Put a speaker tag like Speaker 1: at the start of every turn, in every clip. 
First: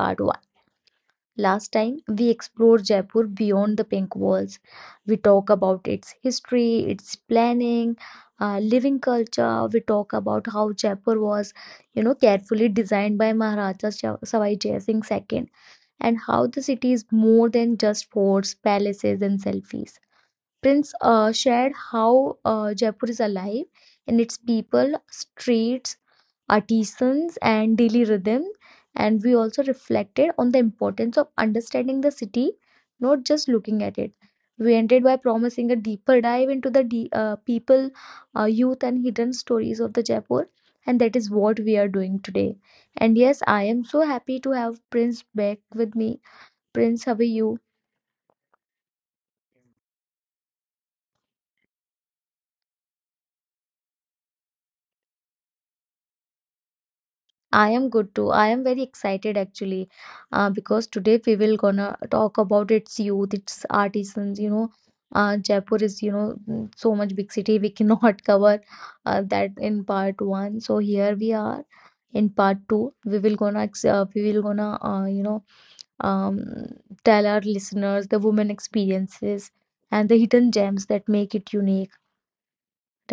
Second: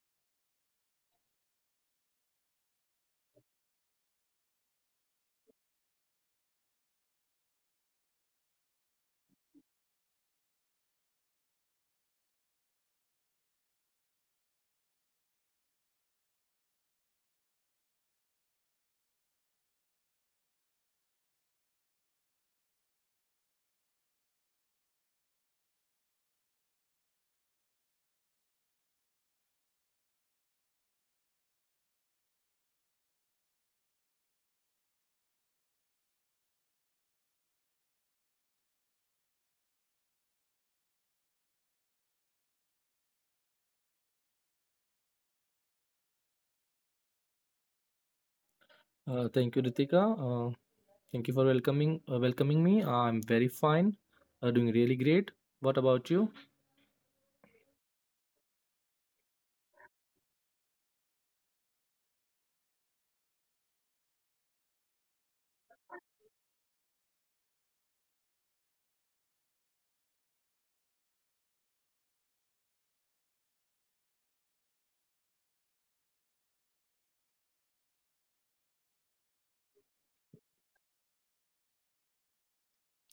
Speaker 1: part 1. Last time we explored Jaipur beyond the pink walls. We talk about its history, its planning, living culture. We talk about how Jaipur was, you know, carefully designed by Maharaja Savai Jai Singh II and how the city is more than just forts, palaces, and selfies. Prince shared how Jaipur is alive in its people, streets, artisans, and daily rhythm. And we also reflected on the importance of understanding the city, not just looking at it. We ended by promising a deeper dive into the people, youth, and hidden stories of the Jaipur. And that is what we are doing today. And yes, I am so happy to have Prince back with me. Prince, how are you?
Speaker 2: Thank you, Ritika. Thank you for welcoming me. I'm very fine, doing really great. What about you?
Speaker 1: I am good too. I am very excited actually, because today we will gonna talk about its youth, its artisans. You know, Jaipur is you know so much big city we cannot cover that in part one. So here we are in part two. We will gonna you know um, tell our listeners the women experiences and the hidden gems that make it unique.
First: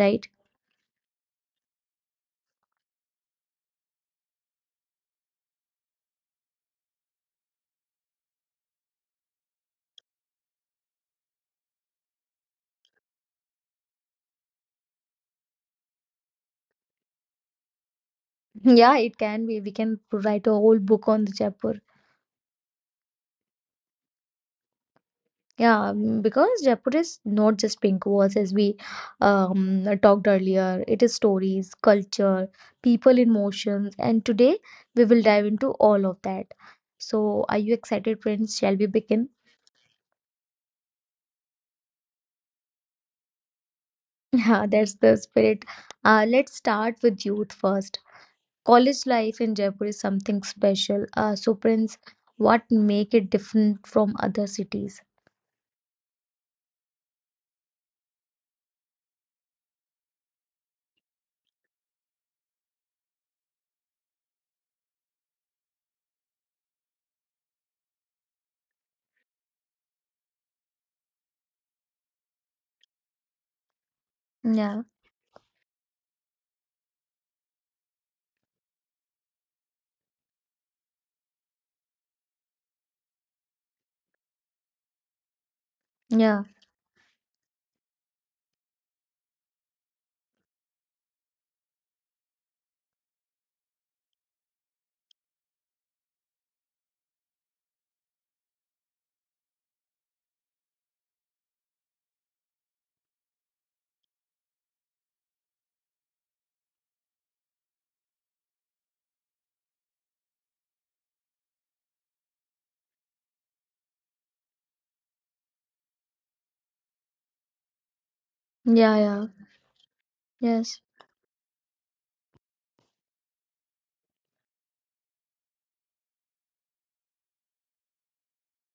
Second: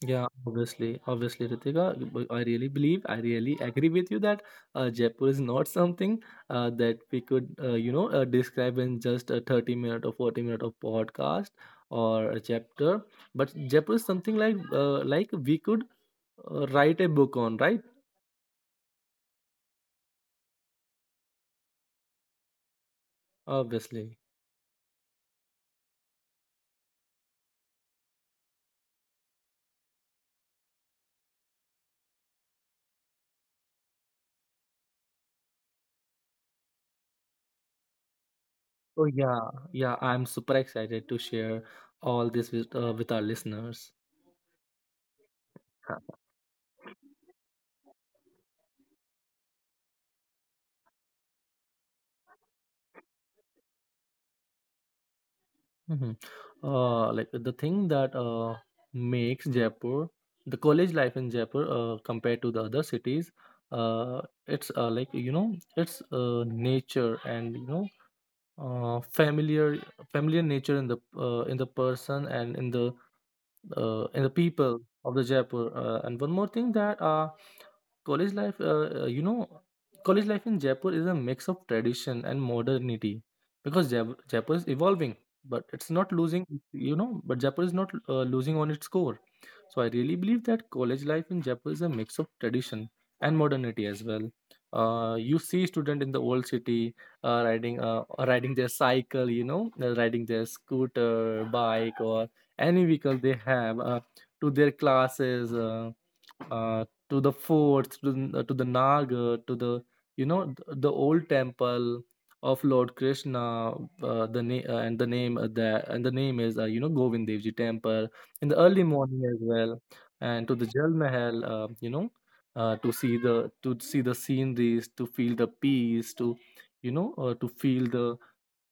Speaker 2: Yeah, obviously, Ritika. But I really believe, I really agree with you that Jaipur is not something that we could, describe in just a 30 minute or 40 minute of podcast or a chapter. But Jaipur is something like we could write a book on, right?
Speaker 1: Yeah, it can be. We can write a whole book on the Jaipur.
Speaker 2: Obviously.
Speaker 1: Yeah, mm, because Jaipur is not just pink walls, as we talked earlier. It is stories, culture, people in motions, and today we will dive into all of that. So, are you excited, friends? Shall we
Speaker 2: Oh
Speaker 1: begin?
Speaker 2: yeah, yeah, I'm super excited to share all this with our listeners.
Speaker 1: Yeah, that's the spirit. Let's start with youth first. College life in Jaipur is something special. So, Prince, what make it different from other cities?
Speaker 2: Mhm. Like the thing that makes Jaipur, the college life in Jaipur compared to the other cities, uh, it's like you know, it's nature and you know, uh, familiar familiar nature in the person and in the people
Speaker 1: Yeah,
Speaker 2: of the Jaipur. And one more thing that college life, you know, college life in Jaipur is a mix of tradition and modernity because Jaipur is evolving, but it's not losing,
Speaker 1: yeah,
Speaker 2: you know, but Jaipur is not losing on its core. So I really believe that college life in Jaipur is a mix of tradition and modernity as well. You see student in the old city riding their cycle, you know, riding their scooter, bike, or any vehicle they have to their classes. Uh, to the forts, to, to the Naga, to the you know the old temple of Lord Krishna. The name and the name that and the name is you know Govind Devji temple in the early
Speaker 1: yeah, yeah.
Speaker 2: morning as well, and to the
Speaker 1: Yes,
Speaker 2: Jal Mahal. To see the sceneries, to feel the peace, to you know, to feel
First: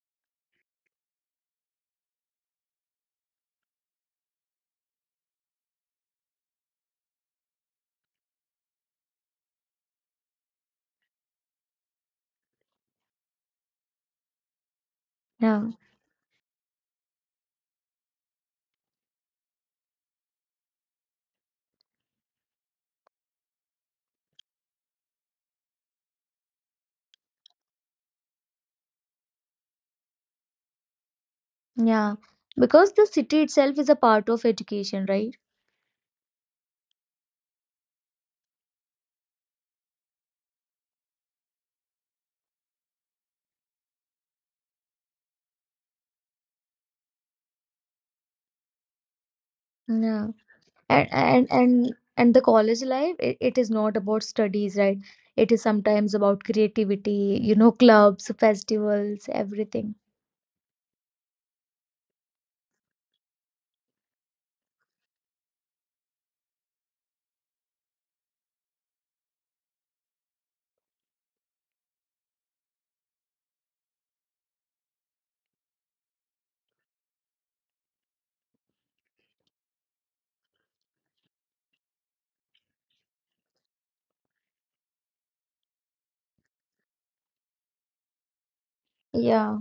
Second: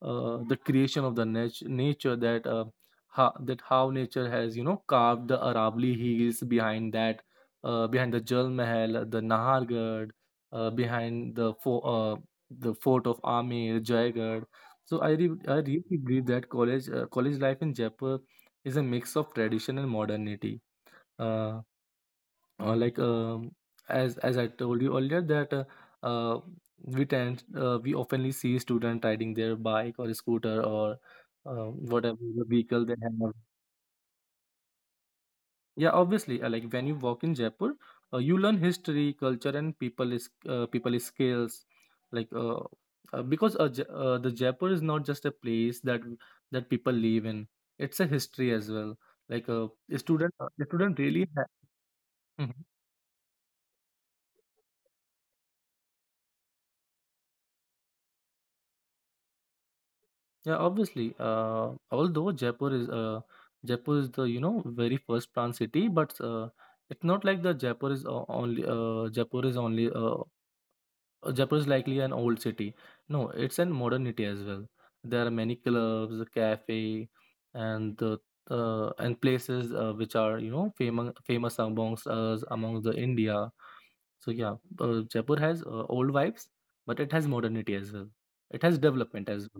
Speaker 2: the creation of the nature that how nature has you know carved the Aravali hills behind that behind the Jal Mahal, the Nahargarh, uh, behind the fo- uh, the fort of Amir, Jaigarh. So I
Speaker 1: yeah.
Speaker 2: really believe that college life in Jaipur is a mix of tradition and modernity. Uh, like as I told you earlier that uh, we oftenly see students riding their bike or scooter or uh,
Speaker 1: Yeah,
Speaker 2: whatever the vehicle
Speaker 1: because
Speaker 2: they
Speaker 1: the
Speaker 2: have.
Speaker 1: city itself is a part of education, right?
Speaker 2: Yeah, obviously. Like when you walk in Jaipur, you learn history, culture, and people skills. Like uh, because the Jaipur is not just a place that that people live in; it's a history as well.
Speaker 1: Yeah,
Speaker 2: A student
Speaker 1: and
Speaker 2: really.
Speaker 1: and and and the
Speaker 2: Mhm.
Speaker 1: college life, it is not about studies, right? It is sometimes about creativity, you know, clubs, festivals, everything.
Speaker 2: Yeah, obviously. Although Jaipur is the you know very first planned city, but it's not like the Jaipur is o- only Jaipur is only Jaipur is likely an old city. No, it's in modernity as well. There are many clubs, cafe, and the and places which are you know famous amongst us among the India. So yeah, Jaipur has old vibes, but it has modernity as well. It has development as
Speaker 1: Yeah,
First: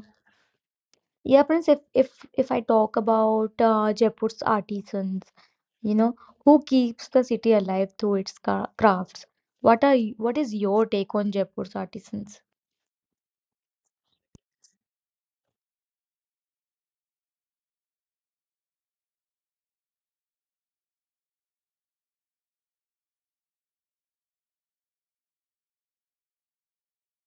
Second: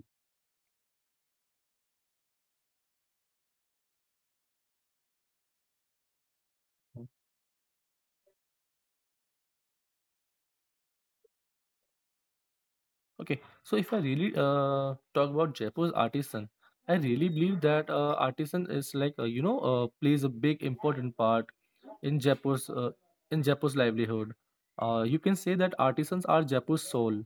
Speaker 1: yeah, Prince. If I talk about Jaipur's artisans, you know, who keeps
Speaker 2: well.
Speaker 1: the city alive through its crafts? What are what is your take on Jaipur's artisans?
Speaker 2: Okay, so if I really talk about Jaipur's artisan, I really believe that artisan is like plays a big important part in Jaipur's uh, in Jaipur's livelihood. You can say that artisans are Jaipur's soul.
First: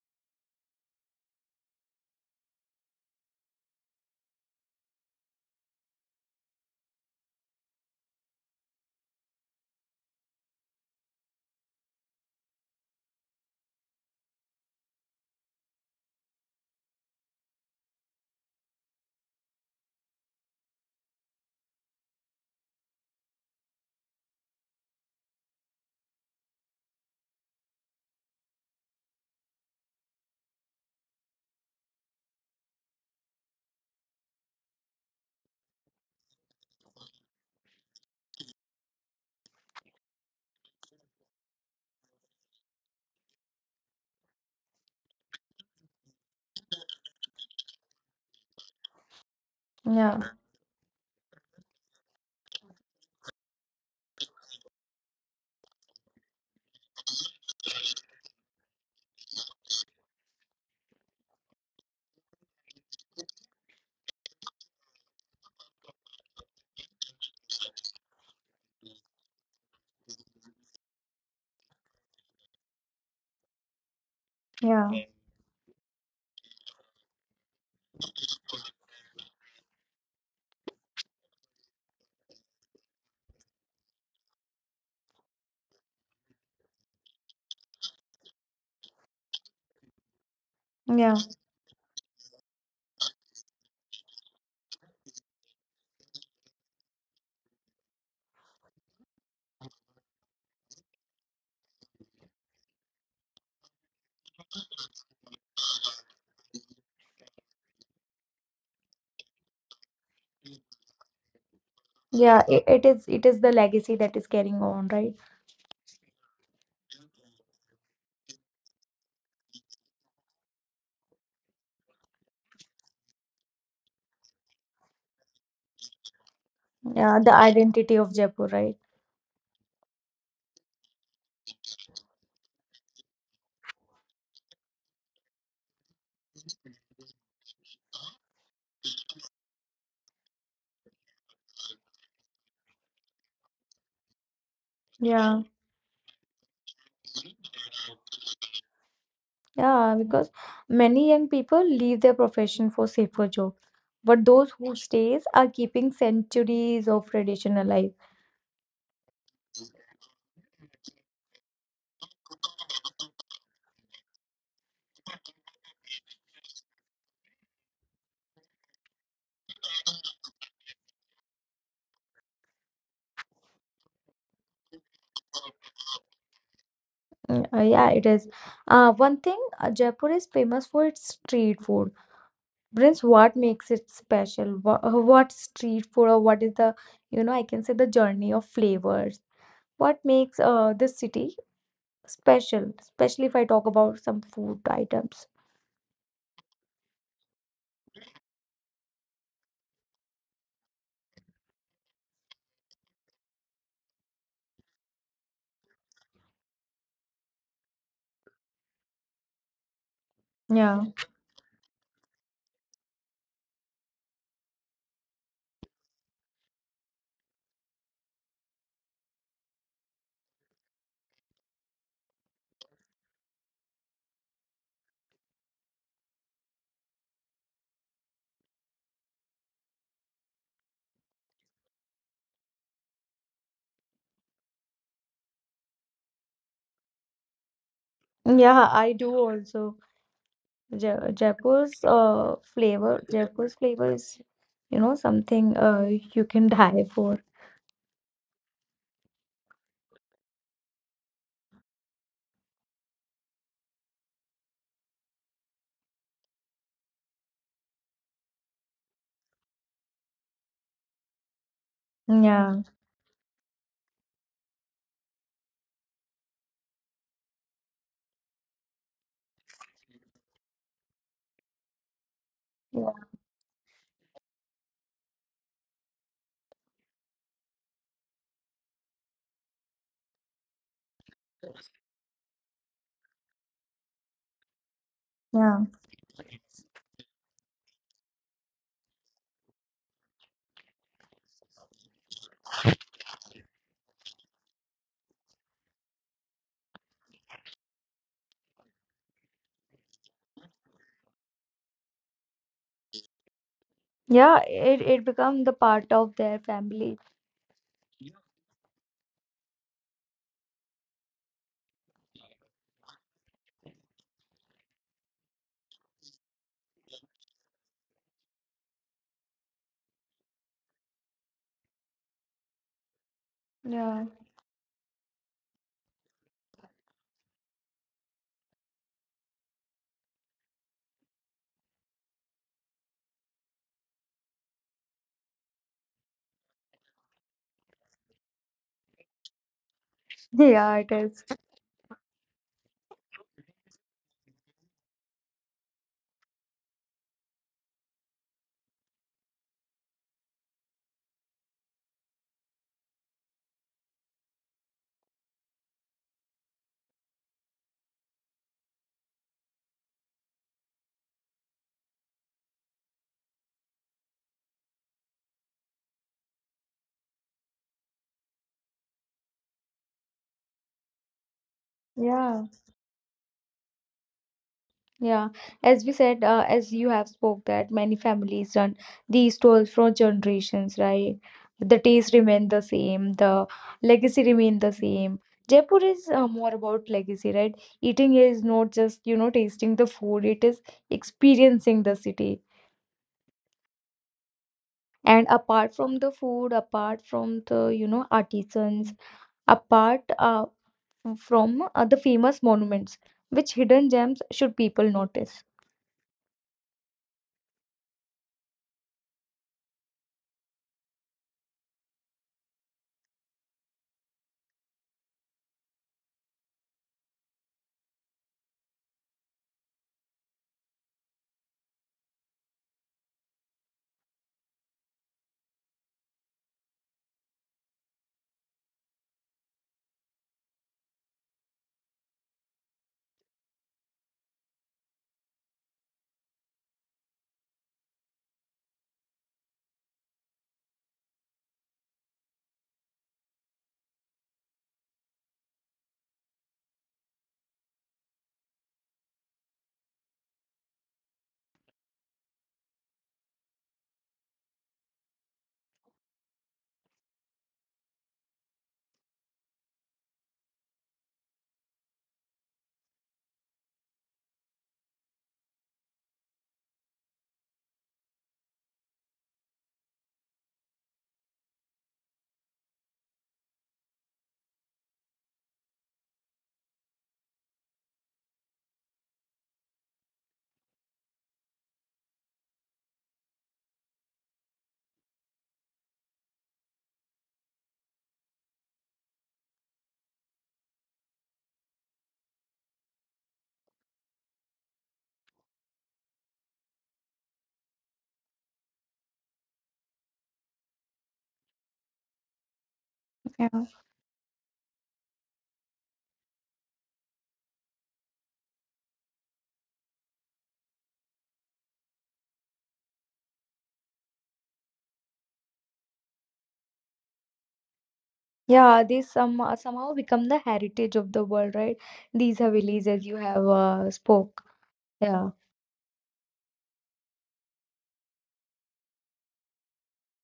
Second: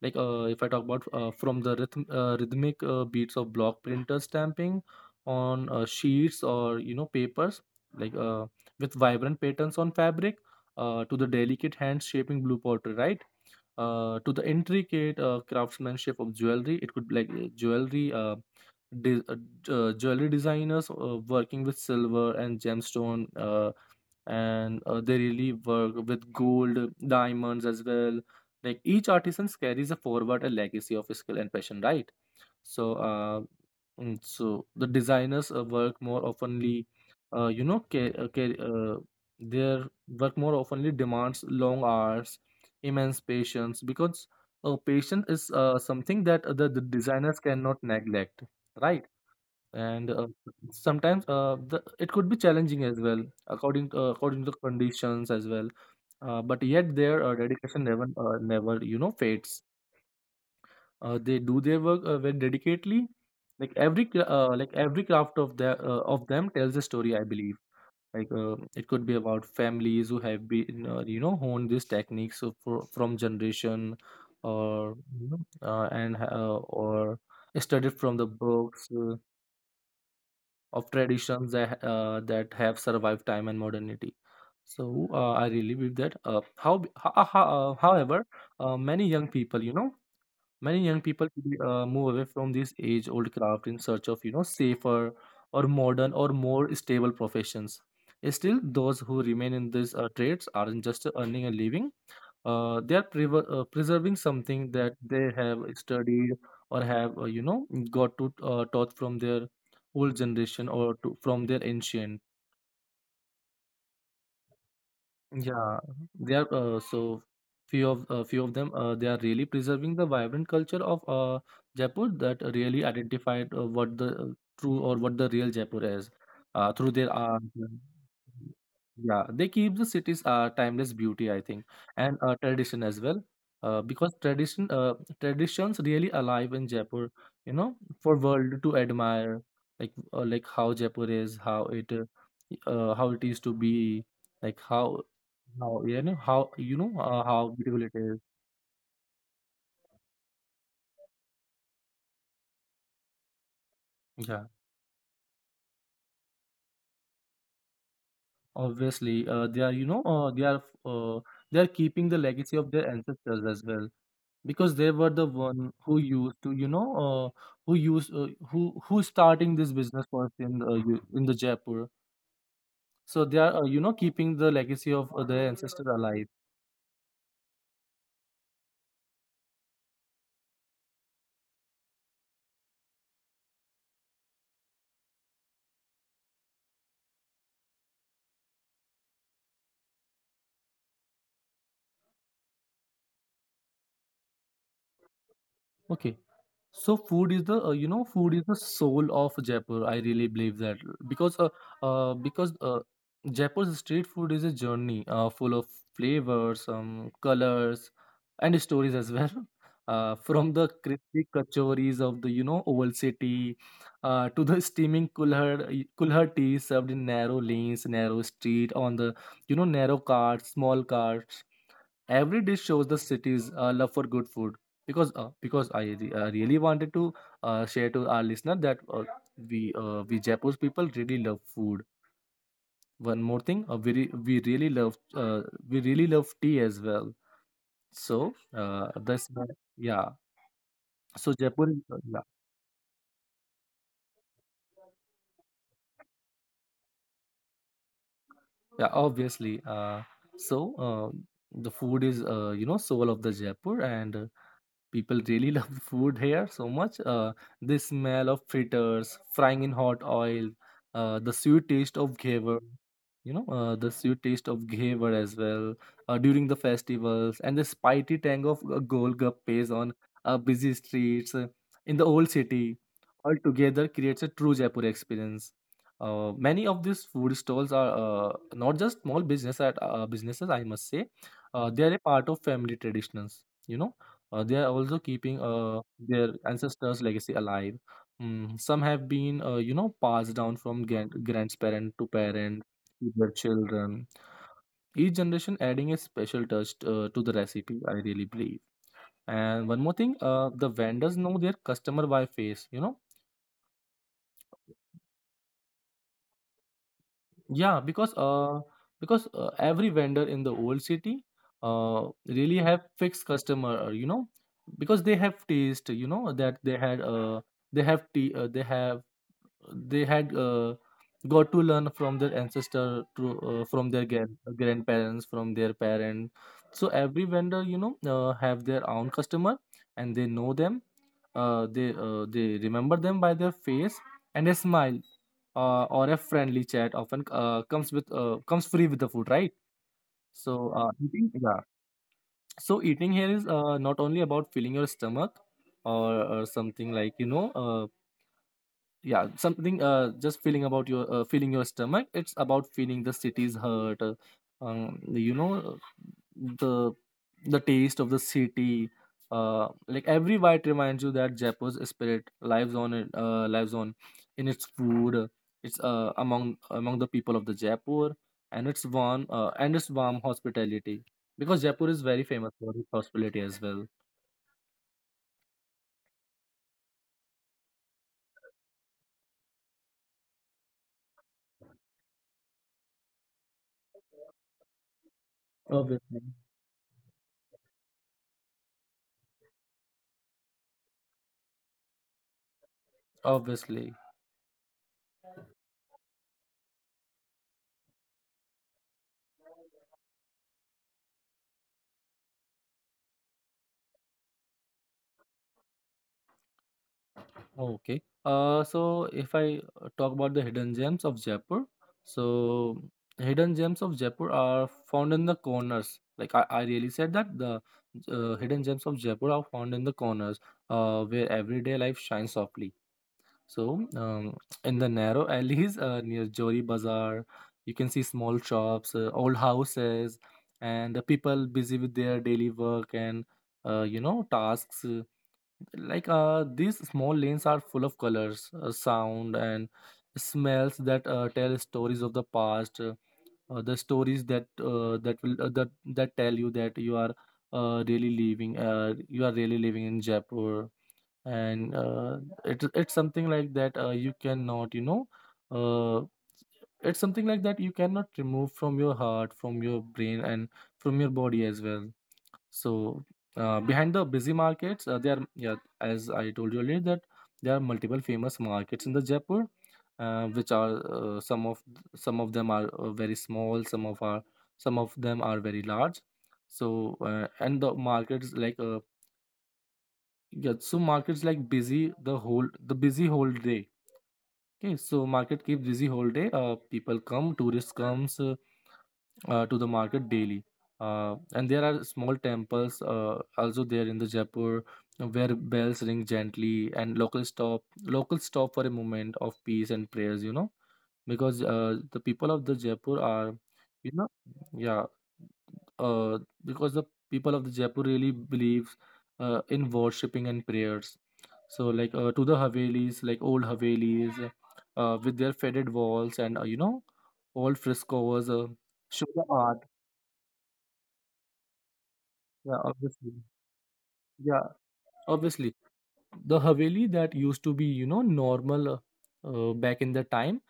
Speaker 2: If I talk about from the rhythm, rhythmic beats of block printer stamping on sheets or you know papers, like uh, with vibrant patterns on fabric, to the delicate hands shaping blue pottery, right? To the intricate craftsmanship of jewelry. It could be like de- uh, jewelry designers working with silver and gemstone, and they really work with gold, diamonds as well. Like each artisan carries a forward a legacy of skill and passion, right? So, so the designers work more oftenly, uh, you know, ca- uh, ca- uh, their work more oftenly demands long hours immense patience because patience is something that the designers cannot neglect, right. and uh,
Speaker 1: Yeah,
Speaker 2: sometimes uh, the, it could be challenging as well according to, according to the conditions as well. But yet their dedication never you know fades. They do their work very dedicatedly, like like every craft of their of them tells a story, I believe. It could be about families who have been you know honed these techniques for, from generation
Speaker 1: yeah,
Speaker 2: or you know, or studied from the books of traditions that that have survived time and modernity. So I really believe that however many young people you know. Many young
Speaker 1: yeah.
Speaker 2: people today move away from this age-old craft in search of, you know, safer or modern or more stable professions. Still, those who remain in these trades aren't just earning a living. They are preserving something that they have studied or have, you know, got to taught from their old generation or to, from their ancient.
Speaker 1: Yeah, it is the legacy that is carrying on, right?
Speaker 2: Yeah, they are so few of them. They are really preserving the vibrant culture of Jaipur that really identified what the true or what the real Jaipur is through their
Speaker 1: Yeah, the
Speaker 2: art.
Speaker 1: identity of Jaipur, right?
Speaker 2: Yeah, they keep the city's timeless beauty, I think, and tradition as well. Because traditions really alive in Jaipur, you know, for world to admire, like how Jaipur is, how it is to be, like
Speaker 1: Yeah.
Speaker 2: how you know how you know how beautiful it is.
Speaker 1: Yeah, because many young people leave their profession for safer job, but
Speaker 2: Yeah,
Speaker 1: those who stays are keeping centuries of tradition alive.
Speaker 2: obviously, they are you know they are keeping the legacy of their ancestors as well because they were the one who used to you know uh, who used who starting this business first in the, in the Jaipur. So they are you know keeping the legacy of their ancestors alive.
Speaker 1: Yeah, it is. One thing, Jaipur is famous for its street food. Prince, what makes it special? What street food or what is the, you know, I can say the journey of flavors. What makes this city special, especially if I talk about some food items.
Speaker 2: Okay. So food is the food is the soul of Jaipur. I really believe that because uh because uh Jaipur's street food is a journey full of flavors, colors, and stories as well. From the
Speaker 1: Yeah,
Speaker 2: crispy kachoris of the you know old city, to the steaming kulhar tea served in narrow lanes, narrow street on the you know narrow carts, small carts. Every dish shows the city's love for good food. Because I really wanted to share to our listener that we Jaipur people really love food. One more thing, we really love tea as well.
Speaker 1: yeah, I do
Speaker 2: So
Speaker 1: also.
Speaker 2: that's the- yeah.
Speaker 1: Ja Jaipur's
Speaker 2: So Jaipur,
Speaker 1: flavor,
Speaker 2: yeah,
Speaker 1: Jaipur's flavor is, you know, something you can die for.
Speaker 2: yeah, obviously. So uh, the food is soul of the Jaipur and people really love the food here so much. The smell of fritters, frying in hot oil, the sweet taste
Speaker 1: Yeah,
Speaker 2: of ghevar, you know, the sweet taste of ghevar as well during the festivals, and the spicy tang of golgappes on busy streets in the old
Speaker 1: yeah,
Speaker 2: city. All together creates a true Jaipur experience. Many of these food stalls are not just small businesses, I must say. They are a part of family traditions. You know they are also
Speaker 1: yeah,
Speaker 2: keeping their ancestors' legacy alive. Mm, some have been, you know, passed down from grandparent to parent to their children. Each generation adding a special touch to the recipe. I really believe. And one more thing, the vendors know their customer by face. You know,
Speaker 1: yeah. It become the part of their family.
Speaker 2: yeah, because every vendor in the old city really have fixed customer. You know, because they have taste. You know that they have tea. They have they had got to learn from their ancestor from their
Speaker 1: Yeah,
Speaker 2: grandparents from their parent. So every vendor, have their own customer, and they know them. They remember them by their face and a smile, or a friendly chat often comes free with the food, right? so
Speaker 1: yeah,
Speaker 2: uh,
Speaker 1: it
Speaker 2: eating
Speaker 1: is.
Speaker 2: yeah so eating here is, not only about filling your stomach, or something like, something, just feeling your stomach. It's about feeling the city's hurt, um you know uh, the the taste of the city. Like every bite reminds you that Jaipur's spirit lives on, it lives on in its food. It's among the people of the Jaipur, and its warm hospitality, because Jaipur is very famous
Speaker 1: Yeah.
Speaker 2: for its hospitality as well.
Speaker 1: Yeah, as we said, as you have spoke that many families run these stalls for generations, right? The taste remain the same, the legacy remain the same. Jaipur
Speaker 2: Obviously.
Speaker 1: is more about legacy, right? Eating is not just, you know, tasting the food, it is experiencing the city.
Speaker 2: Obviously.
Speaker 1: And apart from the food, apart from the, you know, artisans, apart from the famous monuments, which hidden gems should people notice?
Speaker 2: Okay. So if I talk about the hidden gems of Jaipur, so hidden gems of Jaipur are found in the corners. Like I really said that the, hidden gems of Jaipur are found in the corners, where everyday life shines softly. So, in the narrow alleys, near Jori Bazaar, you can see small shops, old houses, and the people busy with their daily work and, tasks. Like, these small lanes are full of colors, sound, and smells that, tell stories of the past. The stories that, that will that that tell you that you are really living in Jaipur, and, it's something like that. You cannot, uh, it's something like that. You cannot remove from your heart, from your brain, and from your body as well. So, behind the busy markets, there are, yeah, as I told you earlier, that there are multiple famous markets in the Jaipur, which are, uh, some of some of them are, very small, some of them are very large. So and the markets like yeah, so markets like busy the busy whole day. Okay, so market keeps busy whole day. People come, tourists comes, to the market daily. And there are small temples, also there in the Jaipur, where bells ring gently and locals stop for a moment of peace and prayers. You know, because, the people of the Jaipur are, you know, yeah, uh, because the people of the Jaipur really believes, in worshipping and prayers. So like, to the Havelis, like old Havelis, with their faded walls and, old frescoes, show
Speaker 1: Yeah,
Speaker 2: the
Speaker 1: they
Speaker 2: art.
Speaker 1: some somehow become the heritage of the world, right?
Speaker 2: Yeah,
Speaker 1: These Havelis,
Speaker 2: obviously.
Speaker 1: as you have
Speaker 2: Yeah,
Speaker 1: spoke.
Speaker 2: obviously.
Speaker 1: Yeah,
Speaker 2: The haveli that used to be, normal, back in the time,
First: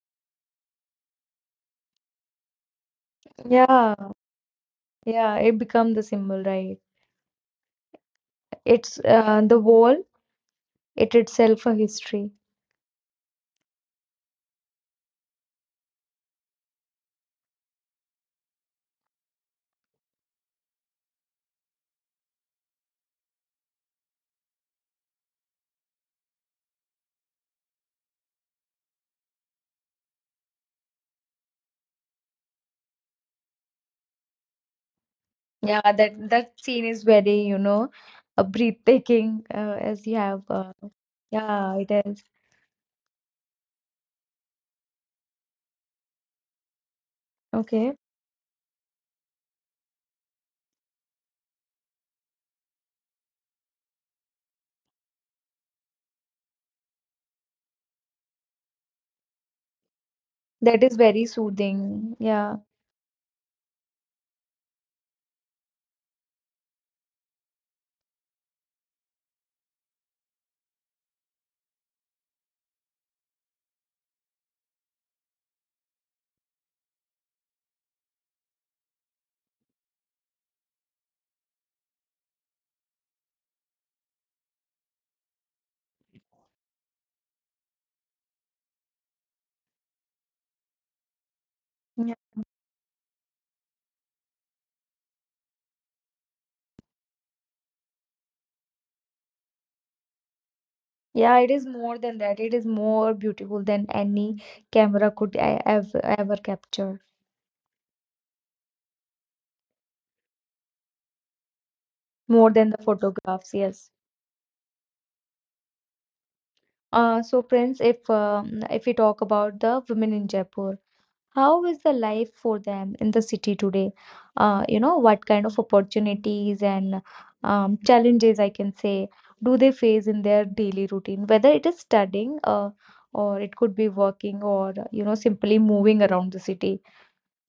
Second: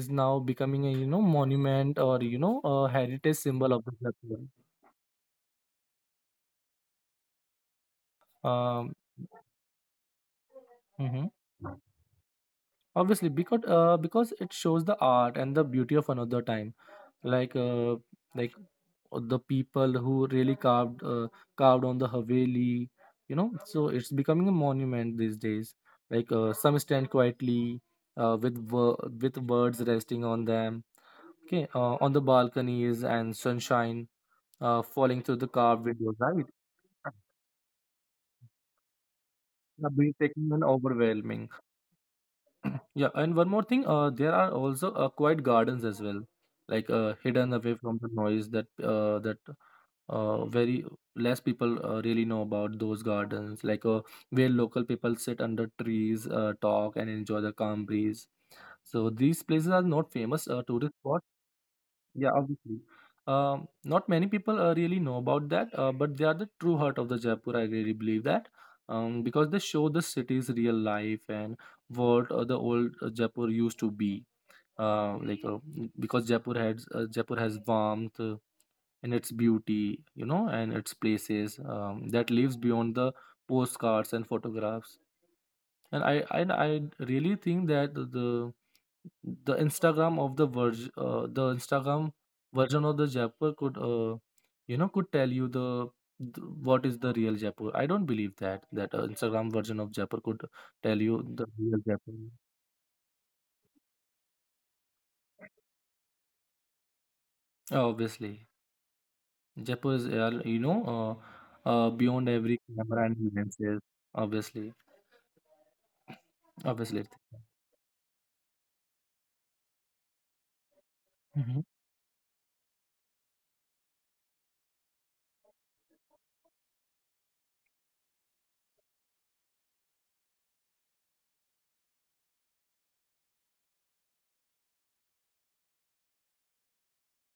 Speaker 2: is now becoming a, monument, or, a heritage symbol of the
Speaker 1: yeah,
Speaker 2: Jaipur.
Speaker 1: yeah. It become the symbol, right?
Speaker 2: Um,
Speaker 1: It's the wall. It
Speaker 2: mhm.
Speaker 1: itself a history.
Speaker 2: Obviously, because, because it shows the art and the beauty of another time. Like uh, like uh, the people who really carved on the haveli, you know, so it's becoming a monument these days. Like, some stand quietly, with birds resting on them, okay on the balconies, and sunshine, falling through the
Speaker 1: Yeah,
Speaker 2: carved windows,
Speaker 1: that
Speaker 2: right?
Speaker 1: that scene is very, you know, breathtaking.
Speaker 2: Breathtaking and overwhelming.
Speaker 1: Yeah, it is.
Speaker 2: Yeah, and one more thing, there are also, quiet gardens as well, like, hidden away
Speaker 1: Okay,
Speaker 2: from the noise, that very less people, really know about those gardens, like, where local people sit under trees, talk, and enjoy the calm breeze. So these places are not famous,
Speaker 1: that is
Speaker 2: tourist
Speaker 1: very
Speaker 2: spots.
Speaker 1: soothing.
Speaker 2: Yeah,
Speaker 1: Yeah.
Speaker 2: obviously. Not many people, really know about that, but they are the true heart of the Jaipur. I really believe that, because they show the city's real life and what, the old, Jaipur used to be. Because Jaipur has, warmth, and its beauty, you know, and its places, that lives beyond the postcards and photographs. And I really think that the instagram of the version the
Speaker 1: Yeah,
Speaker 2: instagram version of the Jaipur could, could tell you, the what is the real Jaipur. I don't believe that Instagram version of Jaipur could tell you
Speaker 1: yeah, it
Speaker 2: the
Speaker 1: is
Speaker 2: real
Speaker 1: more than
Speaker 2: Jaipur.
Speaker 1: that. It is more beautiful than any camera could ever ever capture.
Speaker 2: Obviously, Jaipur is, beyond
Speaker 1: More than
Speaker 2: every
Speaker 1: the
Speaker 2: camera and
Speaker 1: photographs, yes.
Speaker 2: lenses. Obviously. Obviously.
Speaker 1: So, friends, if we talk about the women in Jaipur, how
Speaker 2: Mhm.
Speaker 1: is the life for them in the city today? You know, what kind of opportunities and challenges I can say do they face in their daily routine? Whether it is studying, or it could be working, or you know, simply moving around the city.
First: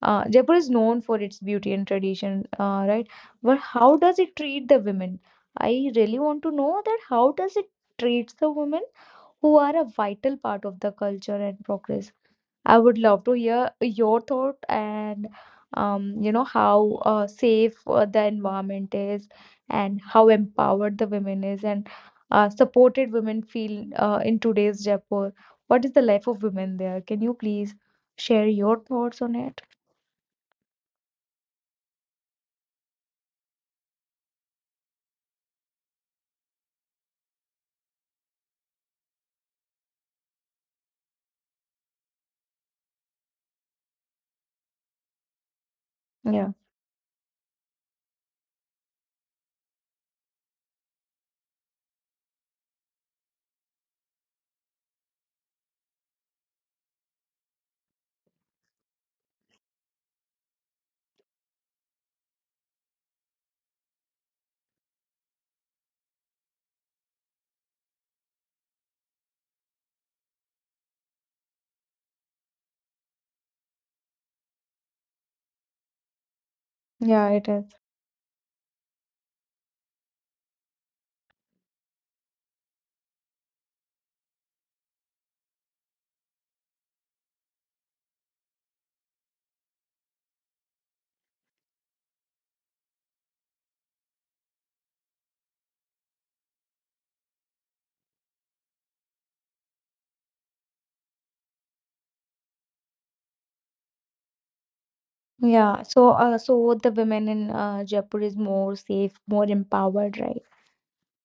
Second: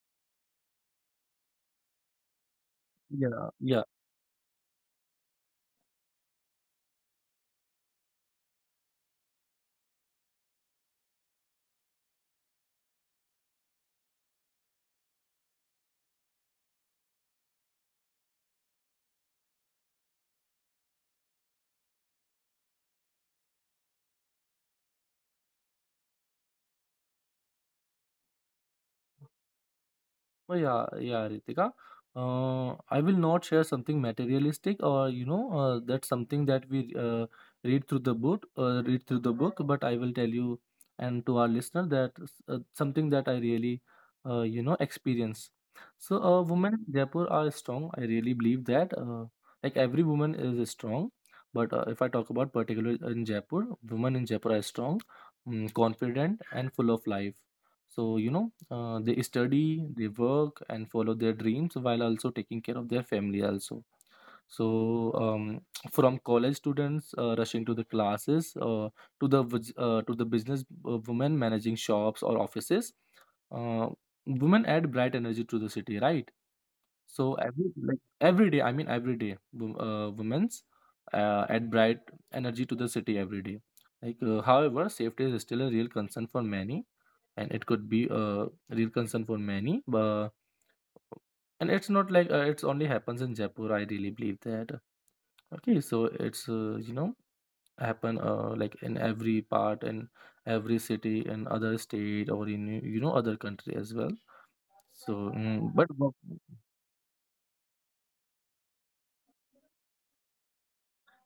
Speaker 1: Jaipur is known for its beauty and tradition, right?
Speaker 2: yeah
Speaker 1: But
Speaker 2: yeah
Speaker 1: how does it treat the women? I really want to know that how does it treats the women who are a vital part of the culture and progress. I would love to hear your thought and you know how safe the environment is and how empowered the women is and supported women feel in today's Jaipur. What is the life of women there? Can you please share your thoughts on it?
Speaker 2: Oh, yeah, yeah, Ritika. I will not share something materialistic, or, that's something that we, read through the book, But I will tell you and to our listener that, something that I really, experience. So,
Speaker 1: Yeah.
Speaker 2: women in Jaipur are strong. I really believe that. Like every woman is strong, but, if I talk about particular in Jaipur, women in Jaipur are strong, confident, and full of life. So, they study, they work, and follow their dreams while also taking care of their family also. So, from college students, rushing to the classes, to the business, women managing shops or offices, uh, women add bright energy to the city, right?
Speaker 1: Yeah,
Speaker 2: So
Speaker 1: it is.
Speaker 2: every day, I mean every day, women's, add bright energy to the city every day. Like, however, safety is still a real concern for many, and it could be a real concern for many, but, and it's not like, it's only happens in Jaipur, I really believe that. Okay, so it's, happen, like in every part, in every city, in other state, or in, other country as well. So,
Speaker 1: Yeah. So, so the women in Jaipur is more safe, more empowered, right?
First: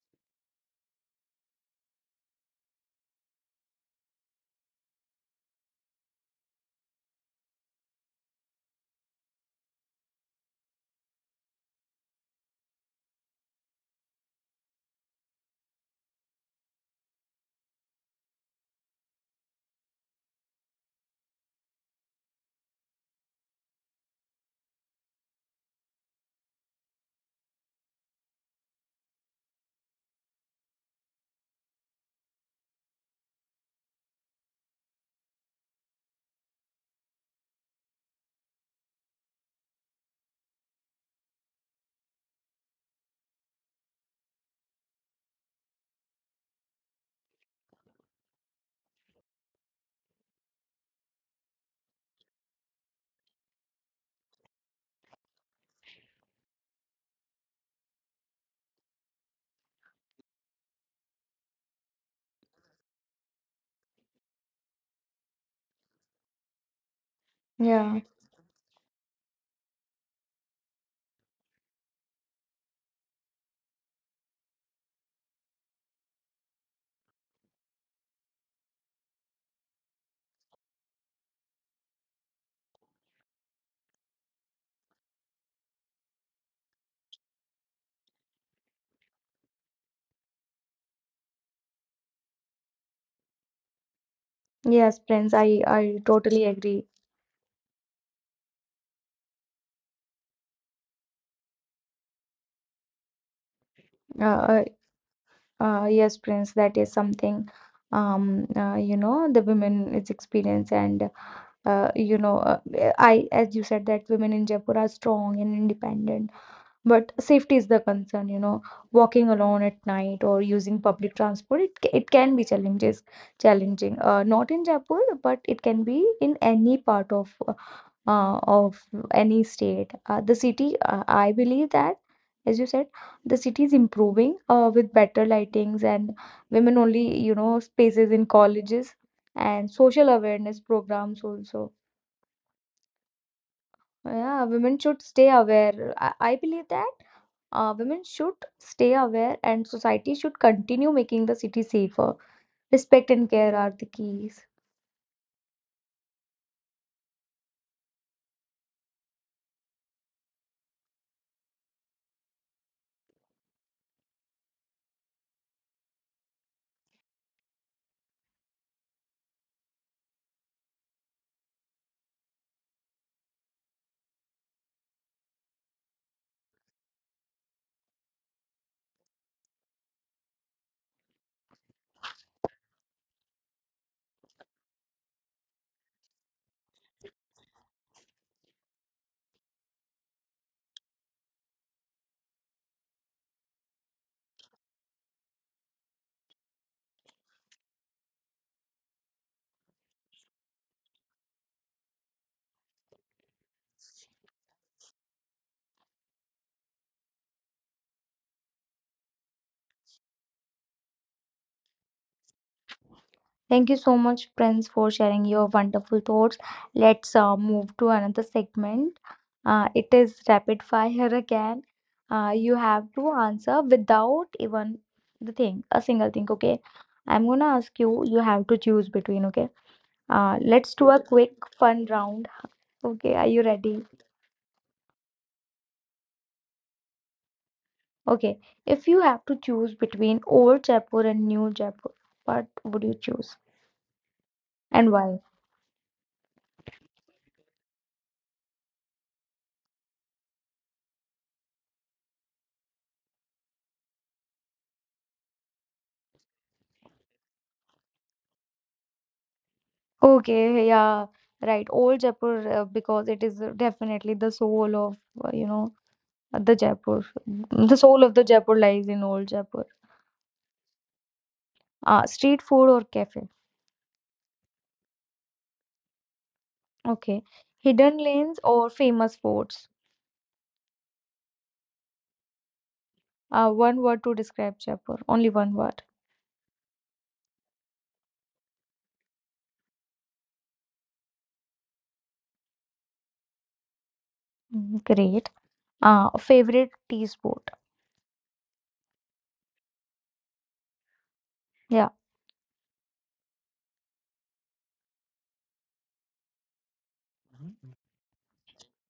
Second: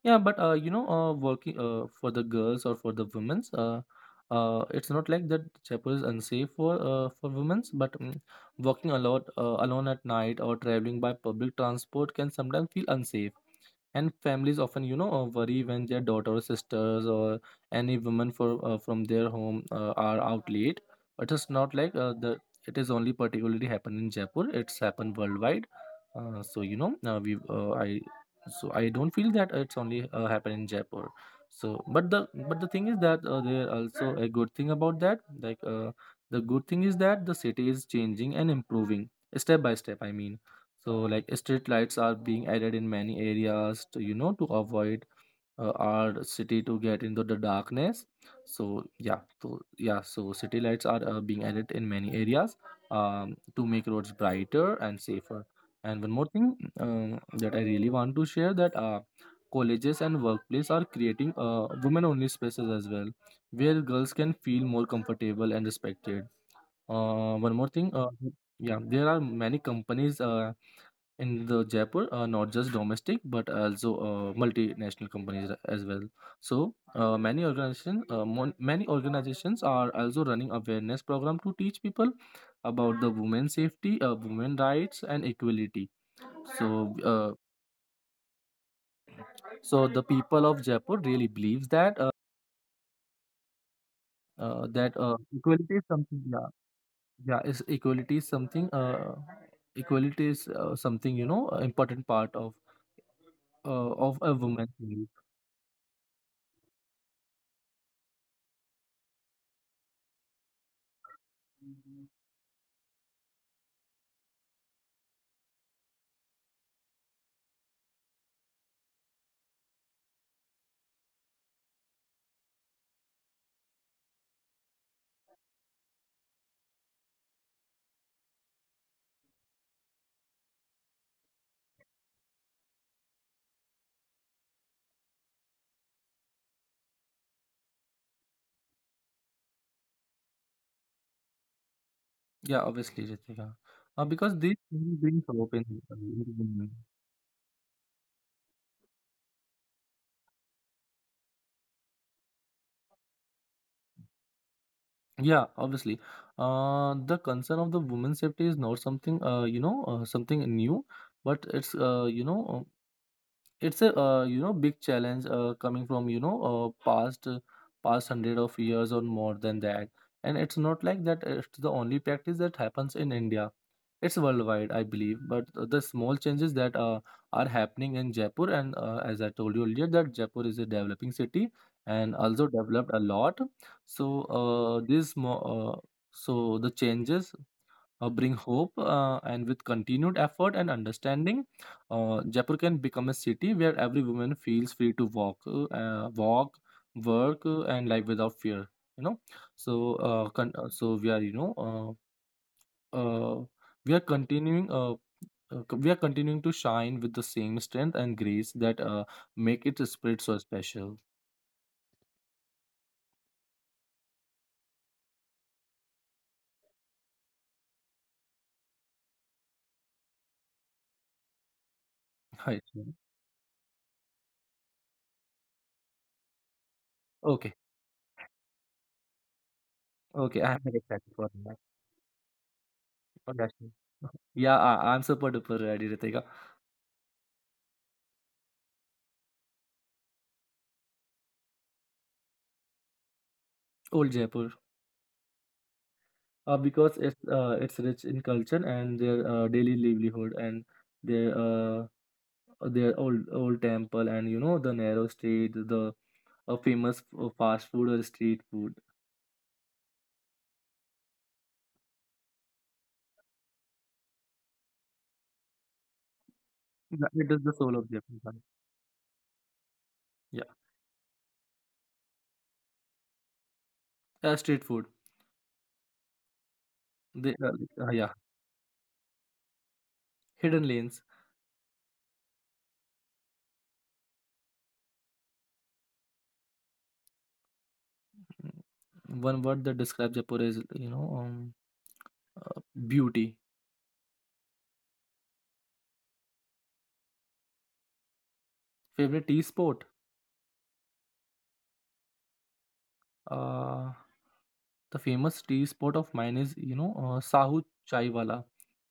Speaker 2: Yeah, but, working, for the girls, or for the women's, it's not like that chapel is unsafe for, for women's, but walking a lot, alone at night, or traveling by public transport can sometimes feel unsafe, and families often, worry when their daughter, sisters, or any women for, from their home, are out late. But it's not like, the it is only particularly happened in Jaipur, it's happened worldwide. So you know we I so I don't feel that it's only, happened in Jaipur. So, but the thing is that, there also a good thing about that. Like, the good thing is that the city is changing and improving step by step, I mean. So like street lights are being added in many areas to, to avoid, our city to get into the darkness. So yeah, so yeah, so city lights are, being added in many areas, to make roads brighter and safer. And one more thing, that I really want to share, that, colleges and workplace are creating, women-only spaces as well, where girls can feel more comfortable and respected. One more thing,
Speaker 1: Yeah.
Speaker 2: yeah, there are many companies. In the Jaipur, not just domestic, but also, multinational companies as well. So, many organizations, many organizations are also running awareness program to teach people about the women safety, women rights, and equality. So uh, so the people of Jaipur really believes that uh, uh, that
Speaker 1: Yes,
Speaker 2: uh,
Speaker 1: Prince. I
Speaker 2: equality is
Speaker 1: I
Speaker 2: something.
Speaker 1: totally
Speaker 2: Yeah,
Speaker 1: agree.
Speaker 2: yeah, is equality is something. Equality is, something, important part of, a
Speaker 1: Uh,
Speaker 2: woman.
Speaker 1: yes, Prince. That is something. You know, the women is experience and uh, you know, uh, I as you said that women in Jaipur are strong and independent. But safety is the concern, you know, walking alone at night or using public transport, it, it can be challenges, challenging. Not in Jaipur, but it can be in any part of any state. The city, I believe that, as you said, the city is improving with better lightings and women only, you know, spaces in colleges and social awareness programs also.
Speaker 2: Yeah, obviously, Ritika. Because
Speaker 1: Yeah,
Speaker 2: this
Speaker 1: women
Speaker 2: really
Speaker 1: should
Speaker 2: brings
Speaker 1: stay
Speaker 2: hope in,
Speaker 1: aware. I,
Speaker 2: in
Speaker 1: I believe
Speaker 2: women.
Speaker 1: that women should stay aware, and society should continue making the city safer. Respect and care are the keys.
Speaker 2: Yeah, obviously. The concern of the women's safety is not something, something new, but it's a, big challenge, coming from, past, past 100 of years, or more than that. And it's not like that. It's the only practice that happens in India. It's worldwide, I believe, but, the small changes that, are happening in Jaipur, and, as I told you earlier, that Jaipur is a developing city and also developed a lot. So uh, these mo- uh, so the changes, bring hope, and with continued effort and understanding, Jaipur can become a city where every woman feels free to walk, work, and live without fear. You know, so we are, uh, continuing, to shine with the same strength and grace that, make its spirit so special.
Speaker 1: Thank you so much, Prince, for sharing your wonderful thoughts. Let's move to another segment. It is rapid fire again. You
Speaker 2: Right. Mm.
Speaker 1: have to answer without even the thing, a single thing, okay? I'm gonna
Speaker 2: Okay.
Speaker 1: ask you, you have to choose between, okay?
Speaker 2: Okay. I'm
Speaker 1: Let's
Speaker 2: very
Speaker 1: do a
Speaker 2: excited for
Speaker 1: quick
Speaker 2: that.
Speaker 1: fun round. Okay, are
Speaker 2: For
Speaker 1: you
Speaker 2: that.
Speaker 1: ready?
Speaker 2: Yeah, I'm super duper ready, Ritika.
Speaker 1: Okay, if you have to choose between old Jaipur and new Jaipur, what would you choose
Speaker 2: Old Jaipur,
Speaker 1: and why?
Speaker 2: because it's rich in culture and their, daily livelihood, and their uh, their old temple, and, the narrow street, the, famous, fast food or street food.
Speaker 1: Okay, yeah, right. Old Jaipur because it is definitely the soul of you know the Jaipur.
Speaker 2: Yeah, it is the soul
Speaker 1: The
Speaker 2: of
Speaker 1: soul
Speaker 2: Jaipur,
Speaker 1: of the
Speaker 2: right?
Speaker 1: Jaipur lies in old Jaipur.
Speaker 2: Yeah,
Speaker 1: Street food or cafe?
Speaker 2: street food.
Speaker 1: Okay,
Speaker 2: They are,
Speaker 1: hidden
Speaker 2: yeah,
Speaker 1: lanes or famous forts?
Speaker 2: hidden lanes.
Speaker 1: One word to describe Jaipur. Only one word.
Speaker 2: Mm, One word that describes Jaipur is, uh, beauty.
Speaker 1: Mhm, great. Favorite tea spot?
Speaker 2: Favorite tea spot?
Speaker 1: Yeah,
Speaker 2: Uh, the famous tea spot of mine is, Sahu Chaiwala.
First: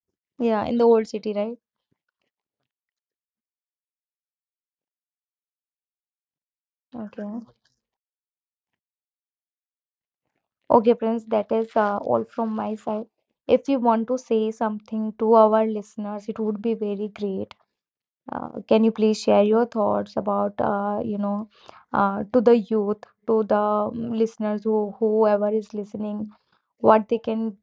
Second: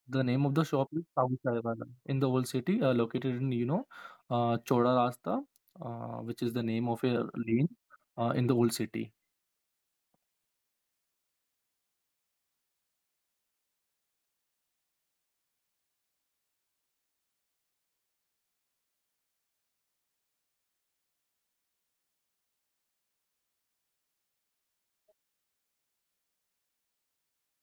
Speaker 2: The name of
Speaker 1: yeah,
Speaker 2: the
Speaker 1: in the
Speaker 2: shop is
Speaker 1: old city,
Speaker 2: Sahu
Speaker 1: right?
Speaker 2: Chaiwala in the old city, located in, Choda Rasta, which is the name of
Speaker 1: Okay.
Speaker 2: a lane, in the old city.
Speaker 1: Okay, Prince, that is all from my side. If you want to say something to our listeners, it would be very great. Can you please share your thoughts about, you know, to the youth, to the listeners who whoever is listening, what they can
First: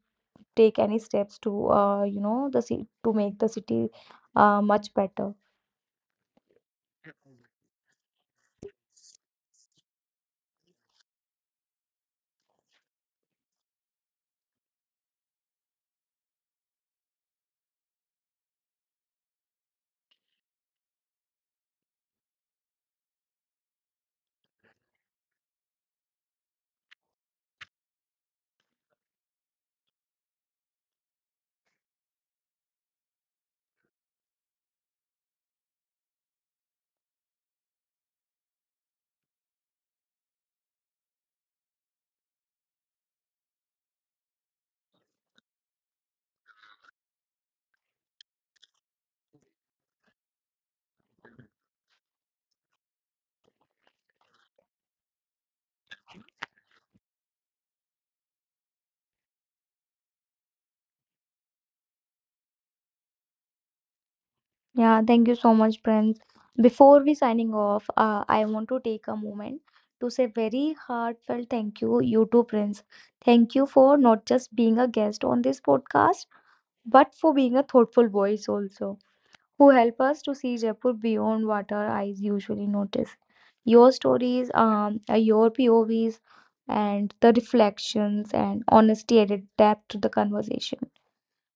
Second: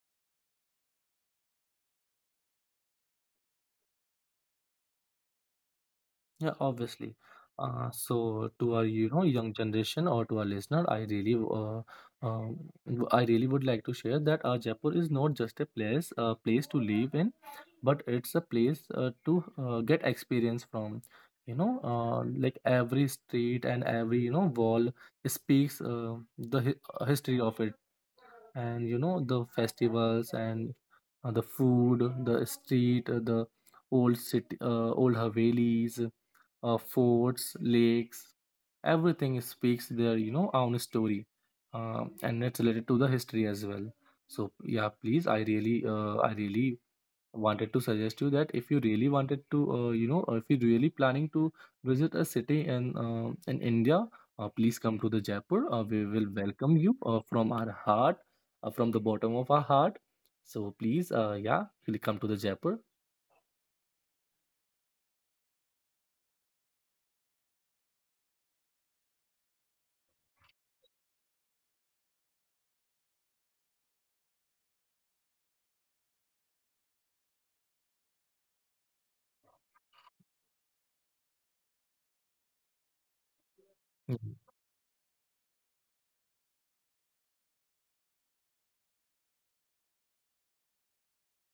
Speaker 1: take any steps to, you know, the to make the city much better.
Speaker 2: Yeah, obviously. So to our, young generation, or to our listener, I really, um, I really would like to share that, Jaipur is not just a place to live in, but it's a place, to, get experience from. Like every street, and every, wall speaks, history of it, and, the festivals, and, the food, the street, the old city, old Havelis, forts, lakes, everything speaks their, own story, and it's related to the history as well. So yeah, please, I really wanted to suggest you that, if you really wanted to, you know, if you really planning to visit a city in, in India. Please come to the Jaipur. We will welcome you, from our heart, from the bottom of our heart. So please, yeah, really come to the Jaipur.
Speaker 1: Yeah, thank you so much, Prince. Before we signing off, I want to take a moment to say very heartfelt thank you, you too, Prince. Thank you for not just being a guest on this podcast, but for being a thoughtful voice also, who help us to see Jaipur beyond what our eyes usually notice. Your
Speaker 2: Mm,
Speaker 1: stories, your POVs, and the reflections and honesty added depth to the conversation.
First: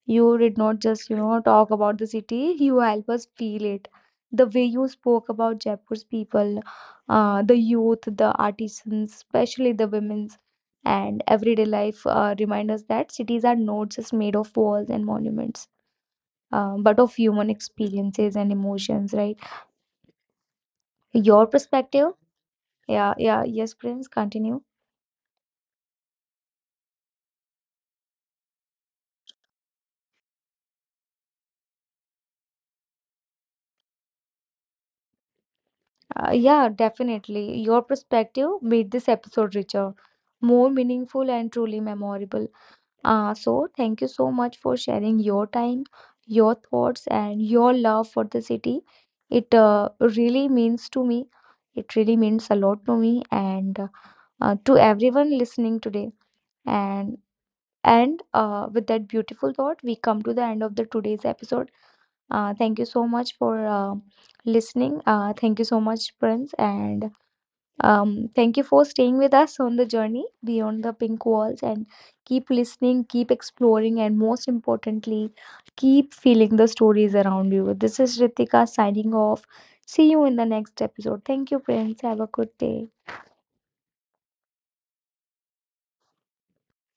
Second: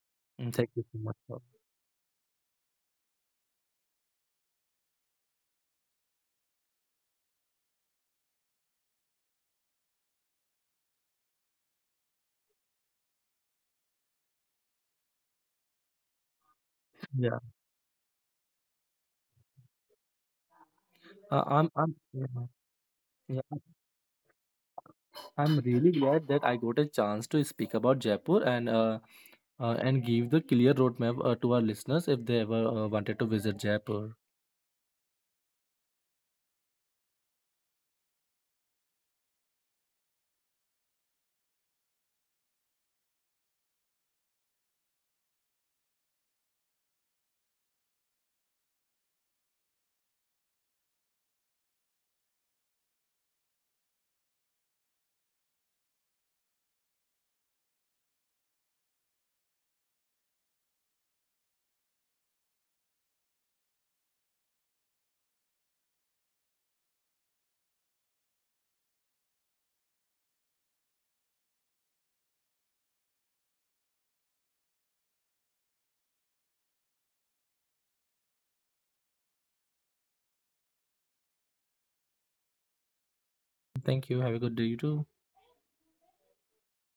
Speaker 1: You did
Speaker 2: Thank
Speaker 1: not
Speaker 2: you so
Speaker 1: just,
Speaker 2: much,
Speaker 1: you
Speaker 2: sir.
Speaker 1: know, talk about the city, you help us feel it. The way you spoke about Jaipur's people, the youth, the artisans, especially the women's and everyday life remind us that cities are not just made of walls and monuments, but of
Speaker 2: Yeah,
Speaker 1: human experiences and emotions, right? Your
Speaker 2: I'm,
Speaker 1: perspective,
Speaker 2: yeah,
Speaker 1: yeah,
Speaker 2: yeah.
Speaker 1: yeah, yes, Prince, continue.
Speaker 2: I'm really glad that I got a chance to speak about Jaipur, and give the clear roadmap, to our listeners if they ever, wanted to visit Jaipur.
Speaker 1: Yeah, definitely. Your perspective made this episode richer, more meaningful, and truly memorable. So, thank you so much for sharing your time, your thoughts, and your love for the city. It really means to me. It really means a lot to me and to everyone listening today. And and with that beautiful thought, we come to the end of the today's episode. Thank you so much for listening. Thank you so much, Prince, and thank you for staying with us on the journey beyond the pink walls and keep listening, keep exploring, and most importantly, keep feeling the stories around you. This is Ritika signing off. See you in the next episode. Thank you, friends. Have a good day.
Speaker 2: Thank you. Have a good day, you too.